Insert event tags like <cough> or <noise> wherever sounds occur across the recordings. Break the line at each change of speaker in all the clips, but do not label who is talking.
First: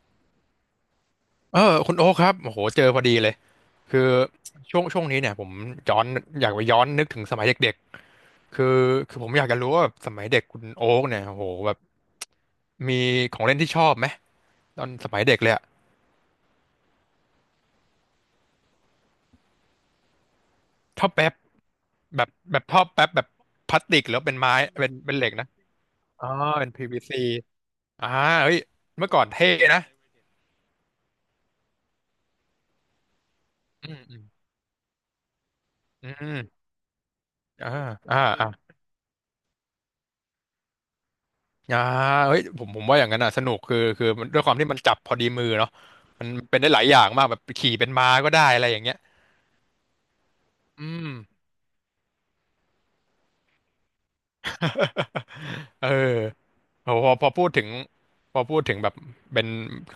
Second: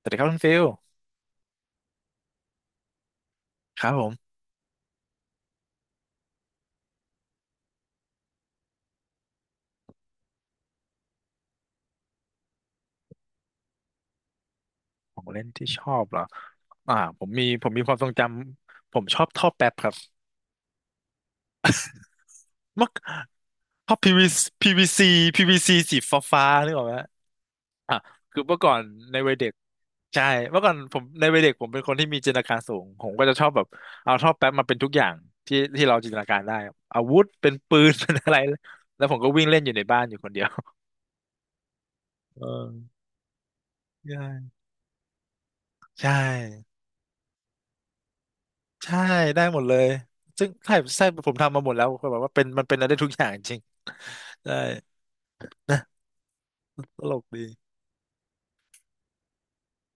สวัสดีครับคุณฟิล
เออคุณโอ๊คครับโอ้โหเจอพอดีเลย
ครับ
คื
ผ
อ
ม
ช่วงนี้เนี่ยผมย้อนอยากไปย้อนนึกถึงสมัยเด็กๆคือผมอยากจะรู้ว่าแบบสมัยเด็กคุณโอ๊คเนี่ยโอ้โหแบบมีของเล่นที่ชอบไหมตอนส
ข
มั
อ
ย
ง
เด็ก
เล่น
เลยอะ
ที่ชอบเหรออ่าผมมีความทรงจำผมชอบท่อแป๊บครับ
ท่อแป๊บแบบท่อ
เมื่อ
แป๊บแบบพลาส
ท่อ
ติก
พี
หรือ
v ี
ว่าเป็นไม้
p ี c ี v ี
เป็น
ซี
เป็นเหล็ก
พี
นะ
วีซีสีฟ้า
อ๋อ
ฟ้า
เป็
นึ
น
ก
p
ออกไหมฮะ
ซ c
อ่ะ
อ่า
คือ
เฮ้
เมื่
ย
อก่อน
เมื่อ
ใน
ก่อน
วัยเด็
เท่
ก
นะ
ใช่เมื่อก่อนผมในวัยเด็กผมเป็นคนที่มีจินตนาการสูงผมก็จะชอบแบบ
อืม
เอา
อืม
ท่อแป๊บมาเป็นทุกอย่างที่ที่เรา
อื
จินตนาการได้
ม
อาวุธเป็น
อ่า
ปืน <laughs> เป็น
อ่า
อะไร
อ่า
แล้วผมก็วิ่งเล่นอยู่ในบ้านอยู่คนเดียว
อ่าเฮ้
เอ
ยผ
อ
มผมว่าอย่างนั้นอ่ะสนุกคือมันด้วยค
ใช่
วามที่มันจับพอดีมือเนาะ
ใช่
มันเป็นได้หลายอย่างมากแบบขี่เป็นม้าก็ได้อะไรอย่างเงี้
ใช่
ย
ได้หมดเลยซึ่งใช่
อื
ใช่
ม
ผมทำมาหมดแล้วคือแบบว่าเป็นมันเป็นอะไรได้ทุกอย่างจริงได้
<laughs> เออโห
ต
พ
ล
อ
ก
พอพูดถึง
ดี
พอพูดถึงแบบเป็น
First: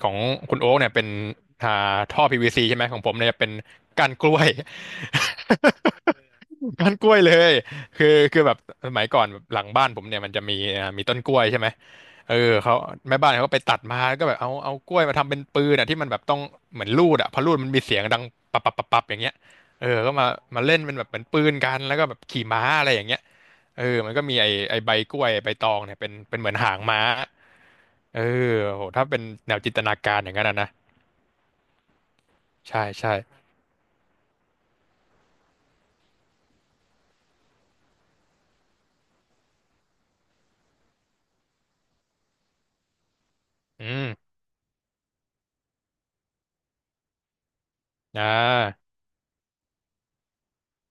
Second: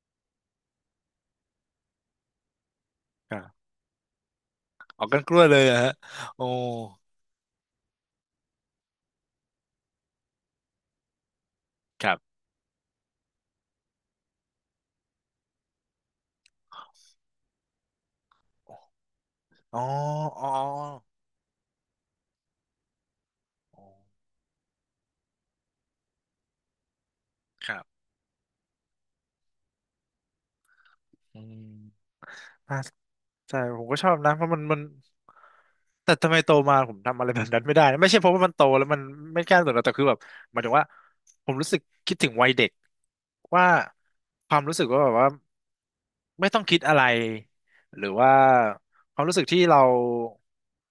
ของคุณโอ๊กเนี่ยเป็นอ่าท่อ PVC ใช่ไหมของผมเนี่
ค
ย
รั
เป็น
บ
ก้านกล้วย
ออกกันกล้วยเลยเหรอฮะโอ้
<laughs> ก้านกล้วยเลยคือคือแบบสมัยก่อนแบบหลังบ้านผมเนี่ยมันจะมีมีต้นกล้วยใช่ไหม
ครั
เอ
บ
อเขาแม่บ้านเขาก็ไปตัดมาแล้วก็แบบเอากล้วยมาทำเป็นปืนอ่ะที่มันแบบต้องเหมือนลูดอ่ะพอลูดมันมีเสียงดังปับปับปับปับอย่างเงี้ย
อ๋อ
เออก็มา
อ๋อ
มาเล่นเป็นแบบเหมือนปืนกันแล้วก็แบบขี่ม้าอะไรอย่างเงี้ยเอ
อ๋
อ
อ
มันก็มีไอไอใบกล้วยใบตองเนี่ยเป็นเป็นเหมือนหางม้า
ครับ
เออโหถ้าเป็นแนวจินตนาการอย่างนั้นอะนะ
อืมน่า
ใช่ใช่
ใช่ผมก็ชอบนะเพราะมันแต่ทำไมโตมาผมทำอะไรแบบนั้นไม่ได้นะไม่ใช่เพราะว่ามันโตแล้วมันไม่กล้าสนหรอกแต่คือแบบหมายถึงว่าผมรู้สึกคิดถึงวัยเด็กว่า
อืม
ความรู้สึกว่าแบบว่า ไม่ต้องคิดอะไรหรือ
อ่
ว่า
า
ความรู้สึกที่เรา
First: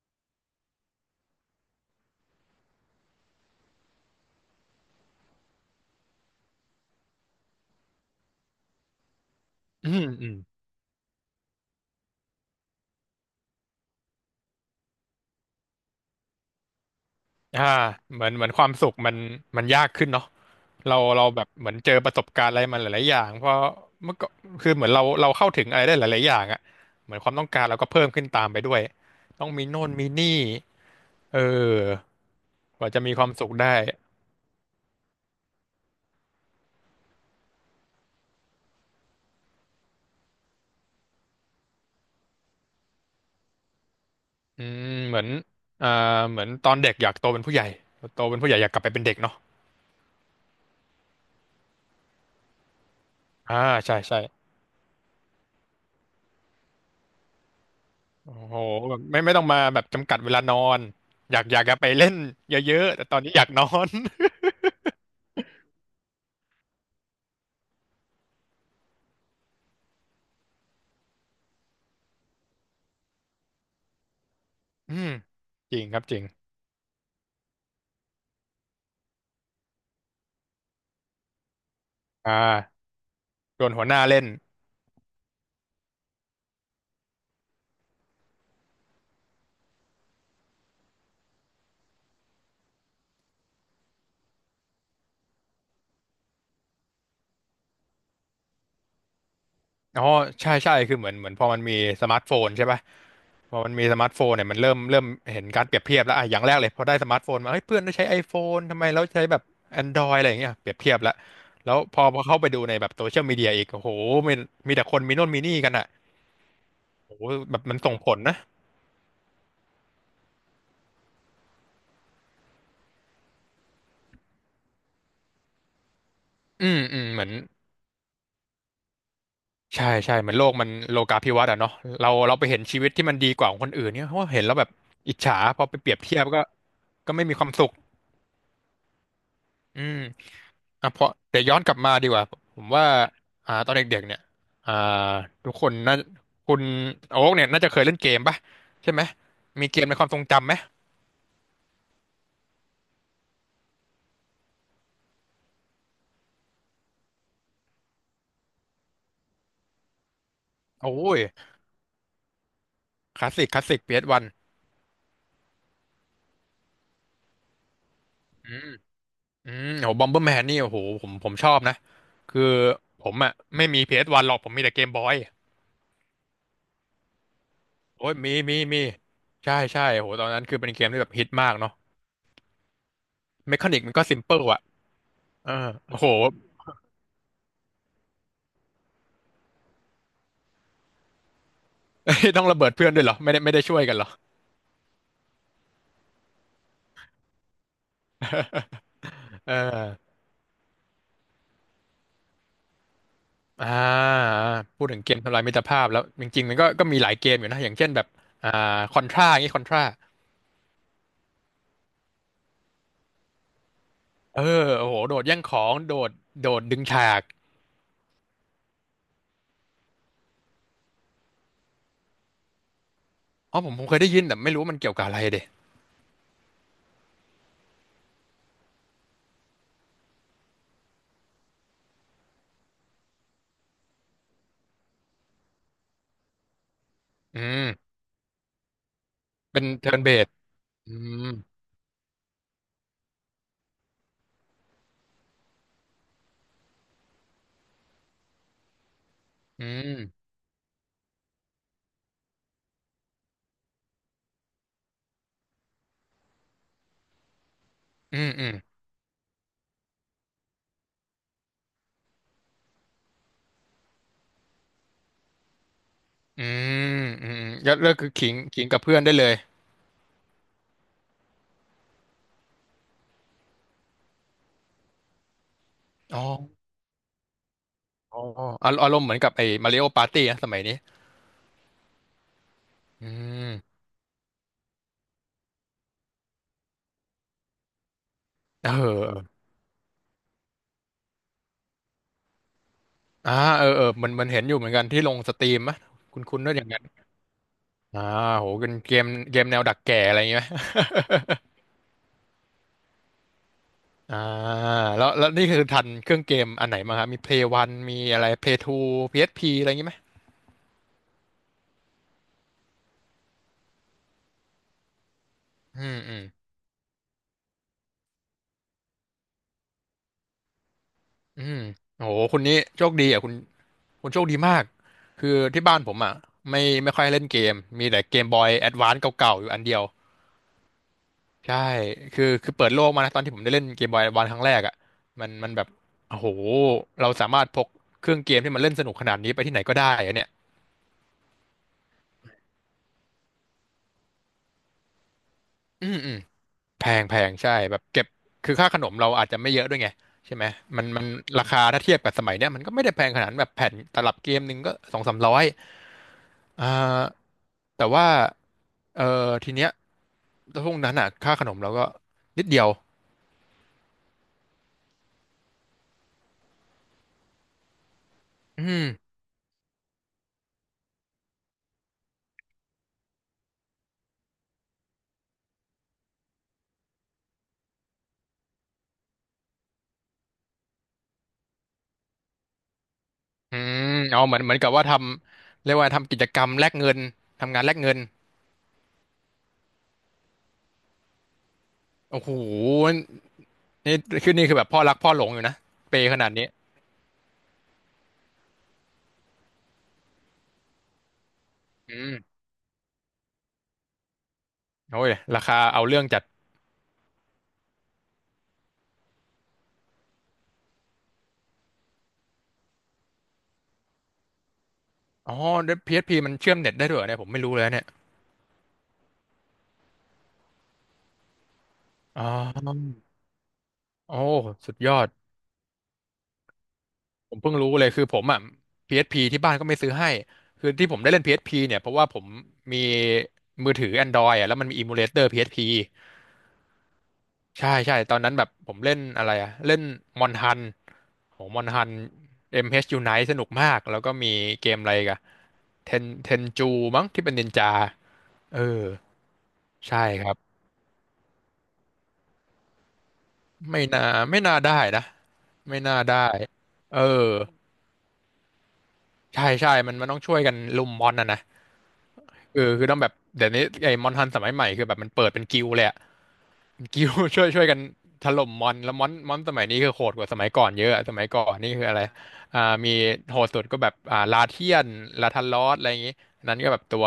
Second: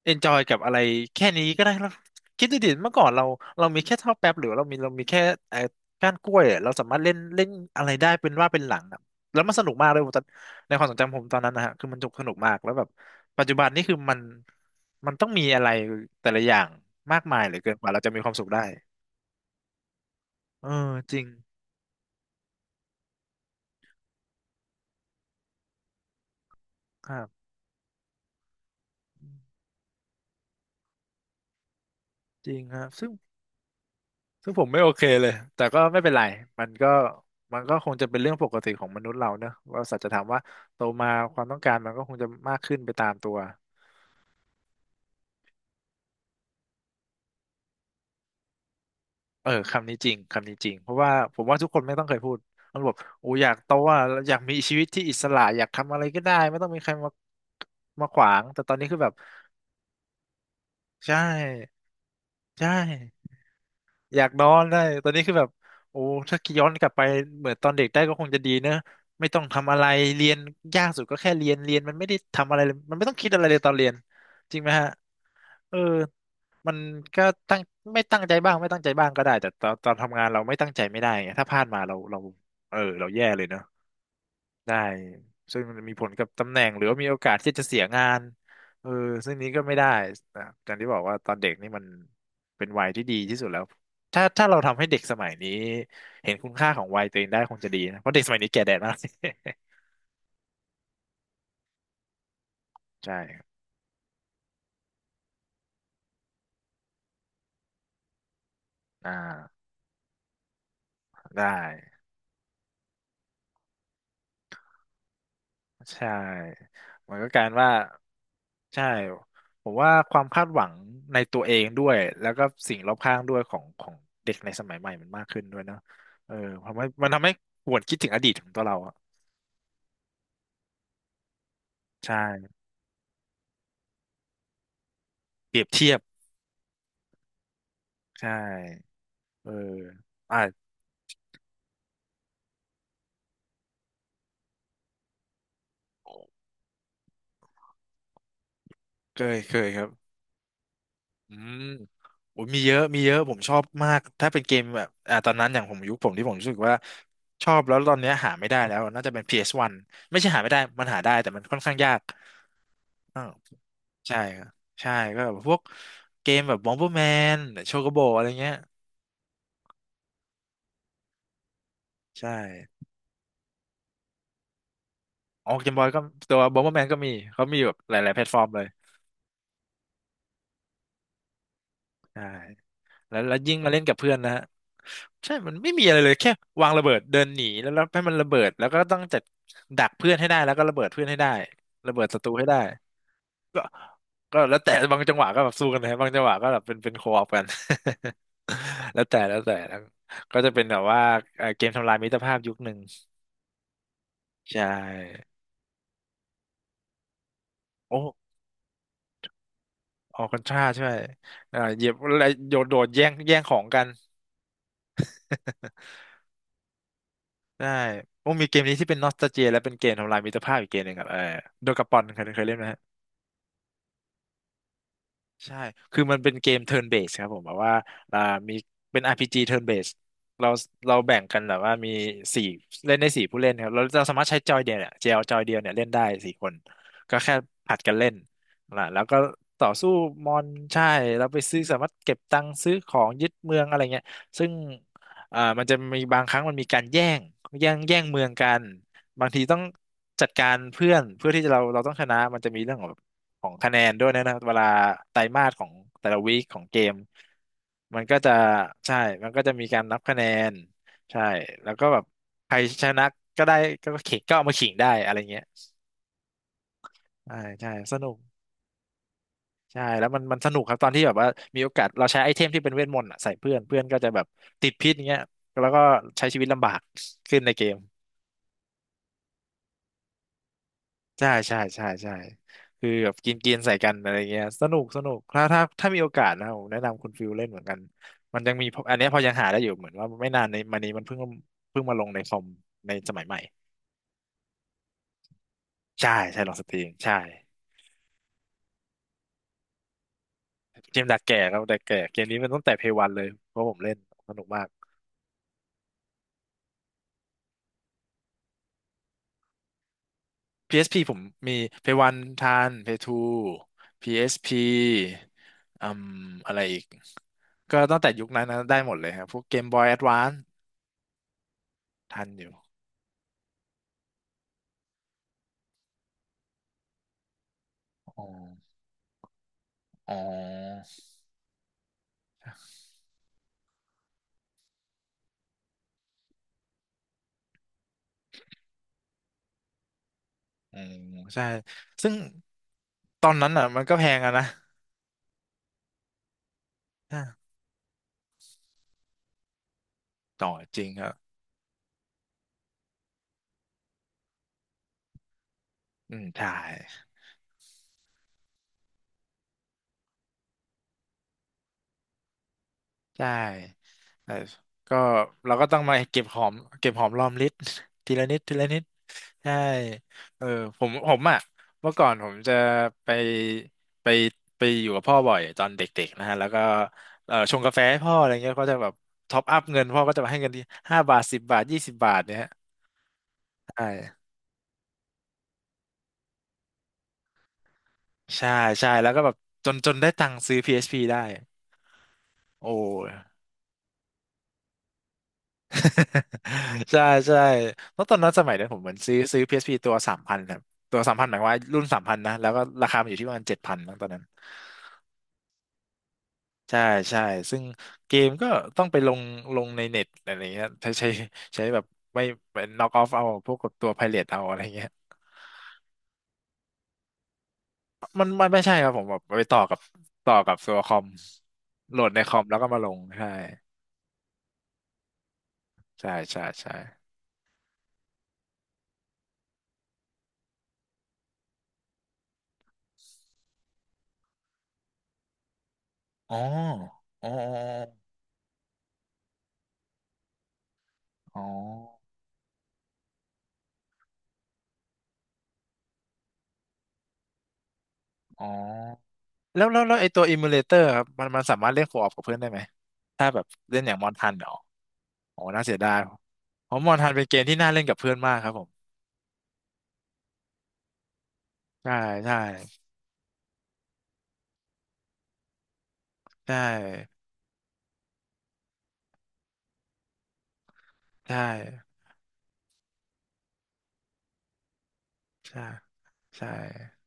เอนจอยกับอะไรแค่นี้ก็ได้เราคิดดูดิเมื่อก่อนเราเรามีแค่เท่าวแป๊บหรือเรามีแค่ไอ้ก้านกล้วยอะเราสามารถเล่นเล่นอะไรได้เป็นว่าเป็นหลังอะแล้วมันสนุกมา
อื
กเลย
ม
ผมตอน
อืม
ในความทรงจำผมตอนนั้นนะฮะคือมันสนุกมากแล้วแบบปัจจุบันนี่คือมันมันต้องมีอะไรแต่ละอย่างมากมายเหลือ
อ่า
เกินกว่าเราจะมี
เหมื
ค
อน
วาม
เห
สุ
มือ
ข
น
ได้
ความสุขมันยากขึ้นเนาะ
เออ
เรา
จริ
เรา
ง
แบบเหมือนเจอประสบการณ์อะไรมาหลายๆอย่างเพราะเมื่อก็คือเหมือนเราเข้าถึงอะไรได้หลายๆอย่างอะ
ค
เหมือน
รั
ความ
บ
ต้องการเราก็เพิ่มขึ้นตามไปด้วยต้องมีโน่นมีนี่เออ
จริงค
ก
รับ
ว่าจะ
ซึ่ง
มีความสุขได้
ผมไม่โอเคเลยแต่ก็ไม่เป็นไรมันก็มันก็คงจะเป็นเรื่องปกติของมนุษย์เราเนอะว่าสัจธรรมว่าโตมาความต้องการมันก็คงจะมากขึ้นไปตามตัว
อืมเหมือนอ่าเหมือนตอนเด็กอยากโตเป็นผู้ใหญ่โตเป็นผู้ใหญ่อยากกลับไปเป็นเด็กเนาะ
เออคำนี้จริงคำนี้จริงเพราะว่าผมว่าทุกคนไม่ต้องเคยพูดมันบอกโอ้อยาก
อ่า
โต
ใช่
อ่ะ
ใช่
อยากมีชีวิตที่อิสระอยากทำอะไรก็ได้ไม่ต้องมีใครมาขวา
โอ้
ง
โห
แต่ตอนนี้
แบ
คือ
บ
แบบ
ไม่ต้องมาแบบจำกัดเวลานอน
ใช่
อยากจะไปเล่น
ใช่
เยอะๆแต่ตอนนี้อยากนอน
อยากนอนได้ตอนนี้คือแบบโอ้ถ้าย้อนกลับไปเหมือนตอนเด็กได้ก็คงจะดีเนอะไม่ต้องทำอะไรเรียนยากสุดก็แค่เรียนเรียนมันไม่ได้ทำอะไรเลยมันไม่ต้องคิดอะไรเลยตอนเรียนจริงไหมฮะ
<laughs> อืม
เอ
จ
อ
ริงครับจริง
มันก็ตั้งไม่ตั้งใจบ้างไม่ตั้งใจบ้างก็ได้แต่ตอนทำงานเราไม่ตั้งใจไม่ได้ไงถ้าพลาดมาเรา
อ่
เออ
า
เราแย่เลยเนอะ
โดนหัวหน้าเล่น
ได้ ซึ่งมันมีผลกับตำแหน่งหรือว่ามีโอกาสที่จะเสียงานเออซึ่งนี้ก็ไม่ได้นะอย่างที่บอกว่าตอนเด็กนี่มันเป็นวัยที่ดีที่สุดแล้ว ถ้าเราทำให้เด็กสมัยนี้เห็นคุณค่าของวัยตัวเองได้คงจะดีนะ เพราะเด็กสมัยนี้แก่แดดมาก
อ๋อใช่ใช่คือเหมือนเหมือนพอมันมีสมาร์ทโฟนใช่ปะ
<laughs> ใช่ครับ
พอมันมีสมาร์ทโฟนเนี่ยมันเริ่มเห็นการเปรียบเทียบแล้วอ่ะอย่างแรกเลยพอได้สมาร์ทโฟนมาเฮ้ยเพื่อนได้ใช้ iPhone ทำไมเรา
อ่
ใช้แบบ
า
Android อะไรอย่างเงี้ยเปรียบเทียบแล้ว
ได้
แล้วพอเข้าไปดูในแบบโซเชียลมีเดียอีกโอ้โหมีมีแต่คนมีโน่นมีนี่กันอ่ะ
ใช่มั
โอ้
น
โห
ก็การ
แบบ
ว่า
มันส่งผลนะ
ใช่ผมว่าความคาดหวังในตัวเองด้วยแล้วก็สิ่งรอบข้างด้วยของของเด็กในสมัยใหม่มันมากขึ้นด้วยเนอะเออ
อื
ทำ
ม
ให้
อืม
มัน
เห
ทำ
มือ
ให้
น
หวนคิดถึงอดีตของตัวเราอะ
ใช่ใช่เหมือนโลกมันโลกาภิวัตน์อะเนาะเรา
ใช่
เราไปเห็นชีวิตที่มันดีกว่าของคนอื่นเนี่ยเพราะว่าเห็นแล้วแบบอิจฉา
เป
พ
รี
อ
ยบ
ไปเป
เที
รี
ย
ย
บ
บเทียบก็ก็ไม่มีความสุข
ใช่เออ
อืม
อ่า
อ่ะเพราะเดี๋ยวย้อนกลับมาดีกว่าผมว่าตอนเด็กๆเนี่ยอ่าทุกคนน่าคุณโอ๊กเนี่ยน่าจะเคยเล่นเกมป่ะใช่ไหม
เคยเค
มี
ย
เก
ครั
ม
บ
ในความทรงจำไหม
อืมโอ้ยมีเยอะมีเยอะผมชอบมากถ้าเป็นเกมแบบตอนนั้นอย่างผมยุคผมที่ผมรู้สึกว่าชอบแล้วตอนเนี้ยหาไม่ได้แล้วน่าจะเป็นพีเอสวันไม่ใช่หาไม่ได้มัน
โอ้
หาได้
ย
แต่มันค่อนข้างยาก
คลาสสิกคลาสสิก
ใช่
PS1 อสวัน
ครับใช่ก็แบบพวกเกมแบบบอมเบอร์แมนโชโกโบอะไร
อื
เงี้ย
มอืมโอ้บอมเบอร์แมนนี่โอ้โหผมชอบนะ
ใช่
คือผมอ่ะไม่มี PS1 หรอกผมมีแต่เกมบอย
ออกเกมบอยก็ตัวบอมเบอร์แมนก็มีเขามีแบบห
โอ้
ลาย
ย
ๆแพลต
มี
ฟอร์ม
มี
เลย
มีใช่ใช่โอ้โหตอนนั้นคือเป็นเกมที่แบบฮิตมากเนาะ
ใช่แล้ว
เม
ยิ่ง
คา
มา
นิ
เล่
ก
น
มั
กั
น
บ
ก็
เพื่อ
ซิ
น
ม
นะ
เปิ
ฮะ
ลอ่ะ
ใช่
เอ
มัน
อ
ไม่มีอะไร
โอ้โห
เลยแค่วางระเบิดเดินหนีแล้วให้มันระเบิดแล้วก็ต้องจัดดักเพื่อนให้ได้แล้วก็ระเบิดเพื่อนให้ได้ระเบิดศัตรู
<laughs> ต้อ
ให้
ง
ได้
ระเบิดเพื่อนด้วยเหรอไม่ได้ไม่
ก็
ได้ช่วยกันเหรอ
ก็แล้วแต่บางจังหวะก็แบบสู้กันนะบางจังหวะก็แบบเป็นโคออกัน <laughs> แล้วแต่แล้ว
<laughs>
แต่แล้ว
เออ
ก็จะเป็นแบบว่าเกมทำลายมิตรภาพยุคหนึ่ง
อ่า
ใช่
พูดถึงเกมทำลายมิตรภาพแล้วจริงๆมันก็ก็มีหลายเกมอยู่นะอย่างเช่น
โอ้
แบบอ่าคอนทราอย่างงี้คอนทรา
ออกกันท่าใช่เอ่าเหยียบอะไรโดดโดด แย่งของกัน
เออโอ้โหโดดแย่งของโด
<laughs>
ดโดดดึงฉาก
ได้ โอ้มีเกมนี้ที่เป็นนอสตาเจียและเป็นเกมทำลายมิตรภาพอีกเกมหนึ่งครับเออโดกาปอนเคยเล่นไหม
อ๋อผมเคยได้ยินแต่ไม่รู้มันเกี่ยวกับอะไรเดะ
ใช่ คือมันเป็นเกม turn based ครับผมแบบว่าอ่า มีเป็น RPG turn based เราเราแบ่งกันแบบว่ามีสี่เล่นได้สี่ผู้เล่นครับเราสามารถใช้จอยเดียวเนี่ยเจลจอยเดียวเนี่ยเล่นได้สี่คน ก็แค่
อื
ผ
ม
ลัดกันเล่นนะแล้วก็
เป็
ต่
น
อสู้
เทิร์นเบ
ม
ส
อนใช่
อืม
เราไปซื้อสามารถเก็บตังค์ซื้อของยึดเมืองอะไรเงี้ยซึ่งมันจะมีบางครั้งมันมีการแย่งแย่งเมืองกัน บางทีต้อง
อื
จั
ม
ดการเพื่อนเพื่อที่จะเราต้องชนะมันจะมีเรื่องของ ของคะแนนด้วยนะเวลาไตรมาสของแต่ละวีคของเกมมันก็
อืม
จะ
อืม
ใช่มันก็จะมีการนับคะแนนใช่แล้วก็แบบใครชนะก็ได้ก็เข่งก็เอามาขิงได้อะไรเงี้ย
อืมอื
ใช่
ม
ใช่
ก็เลื
ส
อก
นุ
คือ
ก
ขิงขิงกับเพื่อนได้เลย
ใช่แล้วมันสนุกครับตอนที่แบบว่ามีโอกาสเราใช้ไอเทมที่เป็นเวทมนต์อะใส่เพื่อนเพื่อนก็จะแบบติดพิษอย่างเงี้ยแล้วก็
อ๋อ
ใช้ชีวิตลำบากขึ้นในเกม
อ๋ออารมณ์เหมือนกับไอ้มาริโอปาร์ตี้นะสมัยนี้
ใช่ใช่ใช่ใช่คือ
อื
แบบกินกินใส่
ม
กันอะไรเงี้ยสนุกสนุกถ้ามีโอกาสนะผมแนะนำคุณฟิลเล่นเหมือนกันมันยังมี
เอ
พออันเนี้ยพอยัง
ออ
หาได้อยู่เหมือนว่าไม่นานในมานี้มันเพิ่งเพิ่งมาลงในคอมในสมัยให
่า
ม่
เออเออมันมันเห็นอยู่เหมือนกันที่ลงสตรีมมะ
ใช่
คุณคุ
ใช่
ณ
ล
ด้ว
อง
ยอ
ส
ยัง
ต
ไง
รีมใช่
อ่าโหเป็นเกมเกมแนวดักแก่อะไรอย่างเงี้ยไหม
เกมดักแก่ครับดักแก่เกมนี้มันตั้งแต่เพย์วันเลยเพราะผมเล่น
<laughs> อ่า
สนุกมาก
แล้วแล้วนี่คือทันเครื่องเกมอันไหนมาครับมี Play วันมีอะไร Play 2 PSP อสพีอะไรอย่างงี้ไหม
PSP ผมมีเพย์วันทันเพย์ทู PSP อสพี
อื
อื
ม
ม
อืม
อะไรอีกก็ตั้งแต่ยุคนั้นนะได้หมดเลยครับพวกเกมบอยแอดวานซ์
อืมโห
ทัน
คุ
อ
ณ
ยู่
นี้โชคดีอ่ะคุณคุณโชคดีมาก คือที่บ้านผมอ่ะไม่ไม่ค่อยเล่นเกม มีแต่
อ๋
เกมบอยแอ
อ
ดวานซ์เก่าๆอยู่อันเดียว
อ๋อ
ใช่คือเปิดโลกมานะตอนที่ผมได้เล่นเกมบอยแอดวานซ์ครั้งแรกอ่ะมันแบบโอ้โห เราสามารถพกเครื่องเกมที่มันเล่นสนุกขนาดนี้ไปที่ไหนก็ได้อะเนี่ย
อืมใช่ซึ่งตอนนั้นอ่ะมันก็แพงอะนะ
อืมอืม แพงแพ
อ่ะ
งใช่แบบเก็บคือค่าขนมเราอาจจะไม่เยอะด้วยไงใช่ไหม
ต่อจ
มั
ริ
น
ง
มั
ค
น
รับ
ราคาถ้าเทียบกับสมัยเนี้ยมันก็ไม่ได้แพงขนาดนั้นแบบแผ่นตลับเกมหนึ่งก็สองสามร้อย
อืมใช่
อ่าแต่ว่าเออทีเนี้ยช่วงนั้นอ่ะค่าขนมเราก็นิดเดียว
ใช่แต่ก็เราก็ต้องมาเก็บหอมเก็บหอมรอมริบ <laughs> ทีละนิดที
อื
ละนิด
ม
ใช่เออผมอ่ะเมื่อก่อนผมจะไปไปไปอยู่กับพ่อบ่อยตอนเด็กๆนะฮะแล้วก็เออชงกาแฟให้พ่ออะไรเงี้ยก็จะแบบท็อปอัพเงินพ่อก็จะมาให้เงินที่5 บาท 10 บาท 20 บาทเนี่ยฮะ
อื
ใช
มเอา
่
เหมือนกับว่าเรียกว่าทำกิจกรรมแลกเงินทำงานแลกเงิน
ใช่ใช่แล้วก็แบบจนได้ตังค์ซื้อ PSP ได้
โอ้โห
โอ้
นี่คือแบบพ่อรักพ่อหลงอยู่นะเปย์ขนาดนี้
<laughs> ใช่ใช่เพราะตอนนั้นสมัยนั้นผมเหมือนซื้อ PSP ตัวสามพันครับตัวสามพันหมายความว่ารุ่นสา
อื
มพันนะ
ม
แล้วก็ราคามันอยู่ที่ประมาณ7000ตอนนั้น
โอ้ยราคาเอาเรื่องจัด
ใช่ใช่ซึ่งเกมก็ต้องไปลงลงในเน็ตอะไรเงี้ยใช้แบบไม่เป็นน็อกออฟเอาพวกกับตัวไพเรตเอาอะไรเงี้ย
อ๋อ p พ p มันเชื่อมเน็ตได้ด้วยเหรอเนี่ยผมไม่รู้เลยนะเนี่ย
มันไม่ใช่ครับผมแบบไปต่อกับตัวคอมโหลดใน
อ๋อ
คอมแล้วก็มาลงใช่
โอ้สุดยอด
ใช่ใช่ใช่
ผมเพิ่งรู้เลยคือผมอ่ะ PSP ที่บ้านก็ไม่ซื้อให้ คือที่ผมได้เล่น PSP เอสพีเนี่ยเพราะว่าผมมีมือถือ Android อ่ะแล้วมันมีอิมูเลเตอร์ PSP
อ๋ออ๋อ
ใช่ใช่ตอนนั้นแบบผมเล่นอะไรอ่ะเล่นมอนฮันโห
อ๋อ
มอนฮัน MH Unite สนุกมากแล้วก็มีเกมอะไรอีกันเทนเทนจูมั้งที่เป็นนินจา
อ๋อ
เออ
แล้ว
ใช่
ไอตัว
ครับ
emulator ครับมันสามารถเล่นโคออปกับเพื่อนได้ไหมถ้าแบบเล่
ไม่
นอย่าง
น่า
มอนทัน
ไม่
เหรอ
น่าได้นะ
โอ้น่าเสี
ไม่
ยดา
น่า
ย
ได้
เพราะมอ
เอ
น
อ
ทันเป็นเกมที่น่าเล่นกับเพื่อนมากครับผม
ใช่ใช่มันต้องช่วยกันลุมมอนนะนะ
ใช่ใช่
เออคือต้องแบบเดี๋ยวนี้ไอ้มอนทันสมัยใหม่คือแบบมันเปิดเป็นกิลด์เลยอะ
ใช่
เป็นกิลด์ <laughs> ช่วยช่วยกันถล่มมอนแล้วมอนมอนสมัยนี้คือโหดกว่าสมัยก่อนเยอะอะสมัยก่
ใช่
อนนี่คืออะไรอ่ามีโหดสุดก็แบบลาเทียนลาทันล
ใช่
อสอะไรอย่างงี้อัน
ใช่
นั้นก็แบบตัว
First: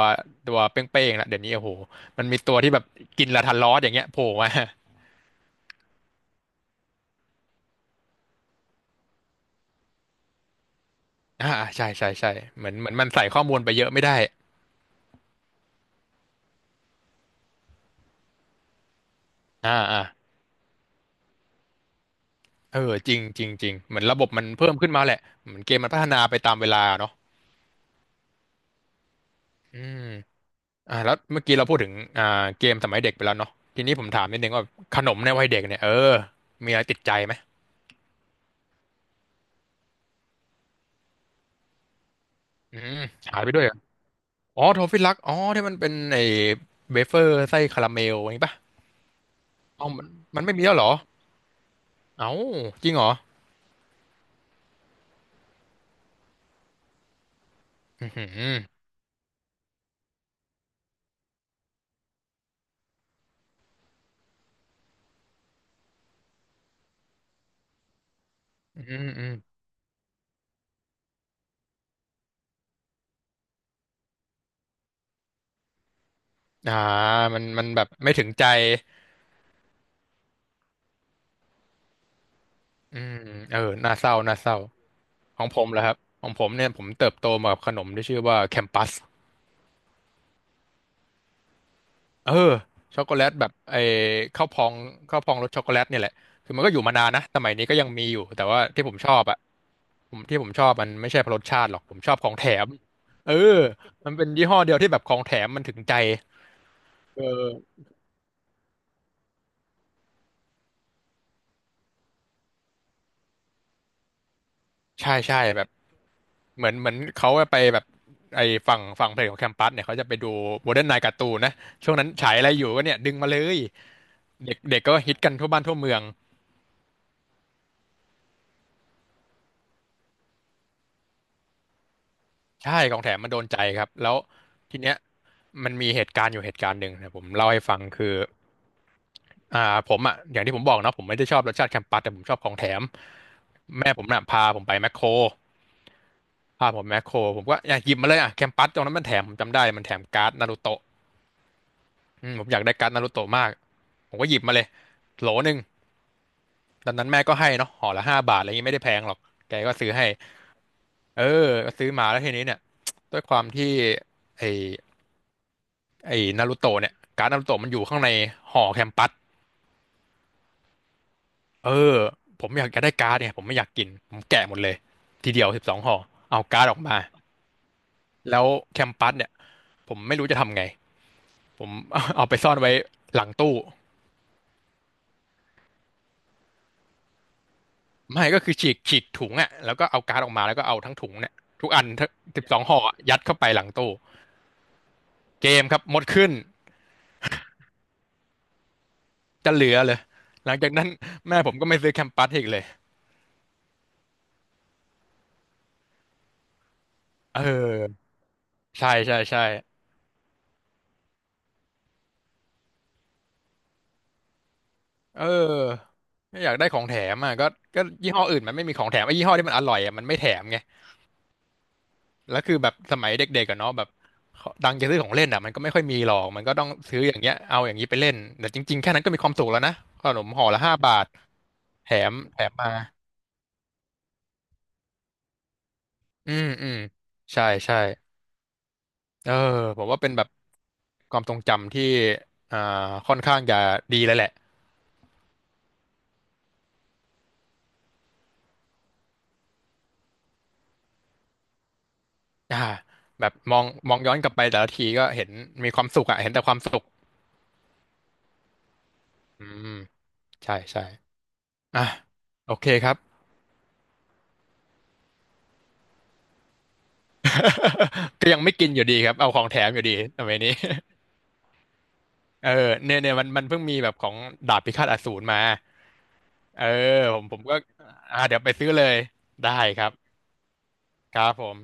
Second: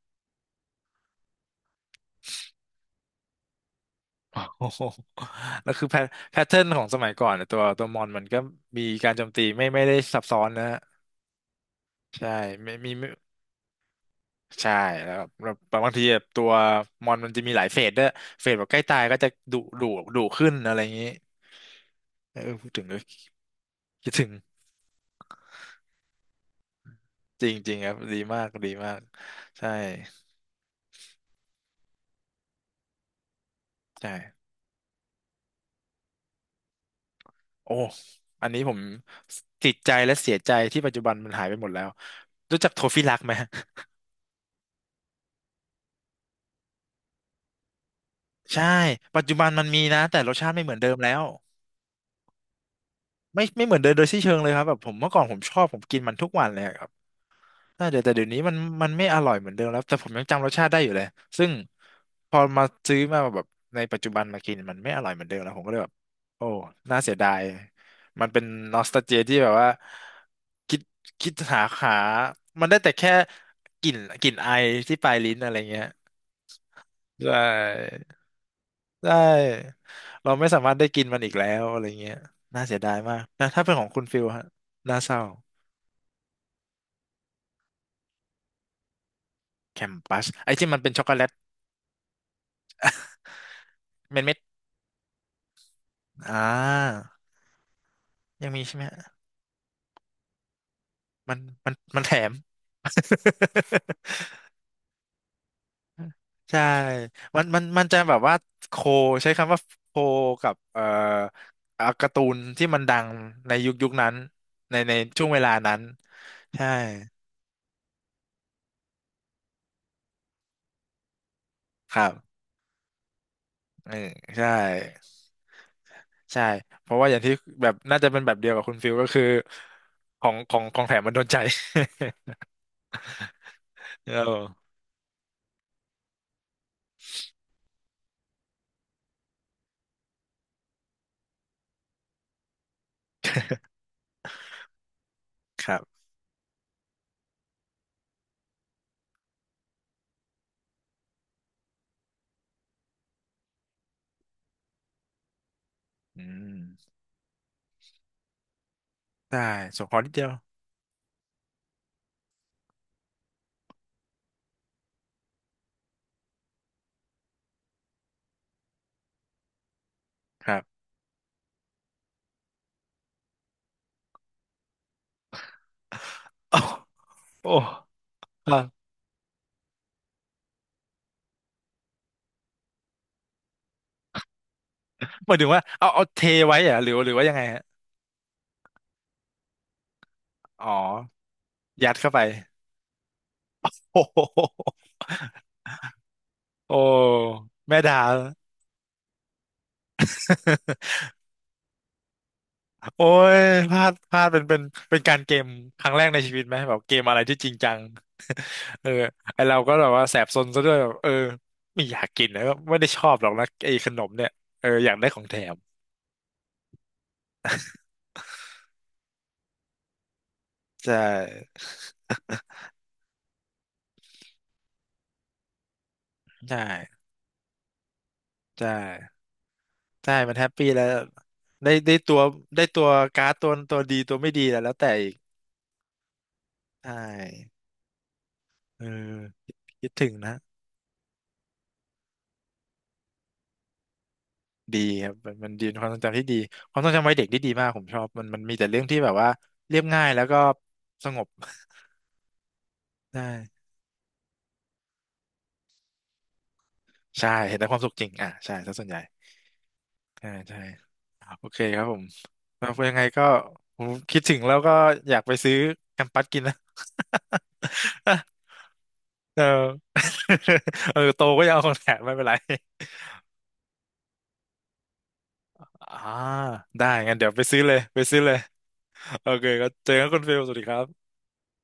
ตัวเป้งๆละเดี๋ยวนี้โอ้โหมันมีตัวที่แบบกินลาทันลอสอย่างเงี้ยโผล่มา
<laughs> โอ้โหแล้วคือแพทเทิร์นของสมัยก่อนอะตัวตัวมอนมันก็มีการโจมตีไม่ได้ซับซ้อนนะฮะ
<laughs> อ่าใช่ใช่
ใช่
ใช่เหมื
ไม่
อนเหมื
มี
อนมันใส่ข้อมูลไปเยอะไม่ได้
ใช่แล้วบางทีแบบตัวมอนมันจะมีหลายเฟสด้วยเฟสแบบใกล้ตายก็จะดุ
อ่า
ดุ
อ่า
ดุขึ้นอะไรอย่างนี้เออพูด
เอ
ถึง
อ
ก็
จริงจริงจริงเหมือน
คิด
ระบ
ถึ
บ
ง
มันเพิ่มขึ้นมาแหละเหมือนเกมมันพัฒนาไปตามเวลาเนาะ
จริงจริงครับดีมากดีมากใช่
อืม แล้วเมื่อกี้เราพูดถึงอ่าเกมสมัยเด็กไปแล้วเนาะทีนี้ผมถามนิด
ใช่
นึงว่าขนมในวัยเด็กเนี่ยมีอะไรติดใจไหม
โอ้อันนี้ผมติดใจและเสียใจที่ปัจจุบันมันหายไปหมดแล้วรู้จัก
อื
โท
ม
ฟิลักไหม
หายไปด้วยเหรออ๋อโทฟิลักอ๋อที่มันเป็นไอ้เวเฟอร์ไส้คาราเมลอย่างนี้ป่ะ
ใช่ปัจจุบันมันมี
อ๋อ
นะ
มัน
แต่รสชา
ไม่
ติไม่
มี
เห
แล้
มือ
ว
น
เหร
เดิ
อ
มแล้ว
เอ้าจริงเหรอ
ไม่เหมือนเดิมโดยสิ้นเชิงเลยครับแบบผมเมื่อก่อนผมชอบผมกินมันทุกวันเลยอะ น่าจะ
อื
แต่เดี๋ยว
ม
นี้มันไม่อร่อยเหมือนเดิมแล้วแต่ผมยังจำรสชาติได้อยู่เลยซึ่งพอมาซื้อมาแบบในปัจจุบันมากินมันไม่อร่อยเหมือนเดิมแล้วผมก็เลยแบบโอ้น่าเสียดายมันเป็นน
อื
อสตา
ม
เจีย
อืม
ที่แบบว่าคิดคิดหามันได้แต่แค่กลิ่นกลิ่นไอที่ปลายลิ้นอะไรเงี้ย
อ่า
ใช
มันแบบ
่
ไม่ถึงใจ
ใช่เราไม่สามารถได้กินมันอีกแล้วอะไรเงี้ยน่าเสียดายมากนะ
เอ
ถ้าเป็
อ
นของ
น่า
คุณ
เศร้า
ฟิล
น่า
ฮะ
เศร้า
น่าเศร้า
ของผมเหรอครับของผมเนี่ยผมเติบโตมากับขนมที่ชื่อว่าแคมปัส
แคมปัสไอ้ที่มันเป็นช็อกโกแลต
เออช็อกโกแลตแบบไอ้
เม็ด
ข้าวพองข้าวพองรสช็อกโกแลตเนี่ยแหละ
ๆอ่า
คือมันก็อยู่มานานนะสมัยนี้ก็ยังมีอยู่แต่
ยัง
ว่า
มีใช่ไหม
ที่ผม
ฮะ
ชอบอะที่ผมชอบมันไม่ใช่เพราะ
มั
ร
น
สชา
มั
ติ
น
หรอกผม
มัน
ช
แถ
อบข
ม
องแถม
<laughs>
เออมันเป็นยี่ห้อเดียวที่แบบของแถมมันถึงใจ
ใช่
เอ
มัน
อ
มันมันจะแบบว่าโคใช้คำว่าโคกับการ์ตูนที่มันดังในยุคยุคนั้นในใน
ใช่
ช่วง
ใช่
เวลา
แบบ
นั้น
เห
ใช่
มือนเหมือนเขาไปแบบไอ้ฝั่งเพลงของแคมปัสเนี่ยเขาจะไปดูโมเดิร์นไนน์การ์ตูนนะช่วง
ค
นั้
รั
นฉาย
บ
อะไรอยู่ก็เนี่ยดึงมาเลย
เออใช่
เด็กเด็กก็ฮิตกันทั่วบ้านทั่วเมือง
ใช่เพราะว่าอย่างที่แบบน่าจะเป็นแบบเดียวกับคุณฟิลก็คือของของแถมมันโดนใจ
ใช่ของแถมมันโดนใจครับ
<laughs>
แล้
เ
ว
ออ
ทีเนี้ยมันมีเหตุการณ์อยู่เหตุการณ์หนึ่งนะผมเล่าให้ฟังคืออ่าผมอ่ะอย่างที่ผมบอกนะผมไม่ได้ชอบรสชาติแคมปัสแต่ผมชอบของแถมแม่ผมน่ะพาผมไปแมคโคร
ครับ
พาผมแมคโครผมก็อยากหยิบมาเลยอ่ะแคมปัสตรงนั้นมันแถมผมจำได้มันแถมการ์ดนารูโตะอืมผมอยากได้การ์ดนารูโตะมากผมก็หยิบมาเลยโหลหนึ่ง
อื
ต
ม
อนนั้นแม่ก็ให้เนาะห่อละห้าบาทอะไรอย่างงี้ไม่ได้แพงหรอก
ได้
แกก็
ส่ง
ซื้อ
ขอ
ให้
นิดเดียว
เออก็ซื้อมาแล้วทีนี้เนี่ยด้วยความที่ไอ ไอ้นารูโตะเนี่ยการ์ดนารูโตะมันอยู่ข้างในห่อแคมปัส
ครับ
เออผมอยากจะได้การ์ดเนี่ยผมไม่อยากกินผมแกะหมดเลยทีเดียวสิบสองห่อเอา
โอ้
การ์ดออกมา
โ
แล้วแค
อ้
มปัสเนี่ยผมไม่รู้จะทำไงผม <laughs> เอาไปซ่อนไว้หลังตู้
หมายถึงว่าเอาเทไว้เหรอะหรือหรือว่ายังไงฮะ
ไม่ก็คือฉีกฉีกถุงอ่ะแล้วก็เอาการ์ดออกมาแล้ว
อ๋
ก็
อ
เอาทั้งถุงเนี่ยทุกอัน
ยัดเข้าไป
สิบสองห่ออะยัดเข้าไปหลัง
<laughs>
ตู้
โอ้โห
เกมครับหมดขึ้น
โอ้แม่ดา
จะเหลือเลยหลังจากนั้น
<laughs>
แม่ผมก็ไม่ซื้อแคมปัสอีกเลย
โอ้ยพลาดเป็นเป็นเป็นการเกมครั้งแรกในชีวิตไหมแบบเกมอะไรที่
เอ
จริงจัง
อ
<laughs> เอ
ใช่
อ
ใช่
ไอ
ใช่
เราก็แบบว่าแสบซนซะด้วยแบบเออไม่อยากกินนะก็ไม่ได้ชอบหรอกนะไอขนมเนี่ยเอออยากได้ขอ
เอ
งแถม
อไม่อยากได้ของแถมอ่ะก็ยี่ห้ออื่นมันไม่มีของแถมไอ้ยี่ห้อที่มันอร่อยอ่ะมันไม่แถมไง
ใช่
แล้วคือแบบสมัยเด็กๆกันเนาะแบบดังจะซื้อของเล่นอ่ะมันก็ไม่ค่อยมีหรอกมันก็
ใช่
ต้องซื้ออย่างเงี้ยเอาอย่างนี้ไปเล่นแต่จ
ใช
ริงๆแค่นั้นก็
่
มีความสุขแล้วนะข
ใช่
นม
มัน
ห่
แฮ
อ
ป
ละ
ปี้
ห้า
แล้ว
บาท
ได้
แถ
ได้ตั
ม
ว
แถม
ได้
มา
ตัวการ์ดตัวตัวดีตัวไม่ดีแล้วแล้วแต่อีก
อืมอืม
ใช่
ใช่ใช่
เออ
เออผ
คิ
ม
ด
ว่า
ถึ
เป็
ง
นแบบ
นะ
ความทรงจำที่อ่าค่อนข้างจะดีเลยแหละ
ดีครับมันมันดีเป็นความทรงจำที่ดีความทรงจำวัยเด็กที่ดีมากผมชอบมันมันมีแต่เรื่องที่แบบว่าเรียบง่ายแล้วก็สงบ <laughs>
อ่า
ใช่
แบบมองย้อนกลับไปแต่ละทีก็เห็นมีความสุขอ่ะเห็นแต่ความสุข
ใช่เห็นแต่ความสุขจริงอ่ะใช่ซะส่วนใหญ่
อืม
ใช่
ใช่
ใช่
ใช่
โอเคค
อ่ะ
รับผม
โอ
แล้
เค
ว
ครั
ยั
บ
งไงก็ผมคิดถึงแล้วก็อยากไปซื้อแคมปัสกินนะ
<laughs> ก็
<laughs>
ยังไม่กินอยู่ดีครับ เอาข
เออ
องแถมอยู่ดี
<laughs>
ทำไมยนี้
เอ
<laughs>
อโตก็ยังเอาของแถมไม่เป็นไร
เออเนี่ยมันเพิ่งมีแบบของดาบพิฆาตอสูรมา
อ่า
เอ
ได้
อ
งั้น
ผม
เดี๋ยว
ผ
ไป
มก็
ซื้อเลยไปซื้อ
อ่า
เลย
เดี๋ยวไปซื้อเลย
โอเค
ได้
ก็
ค
เจ
รับ
อกันคุณฟิลสวัสดีครับ
ครับผม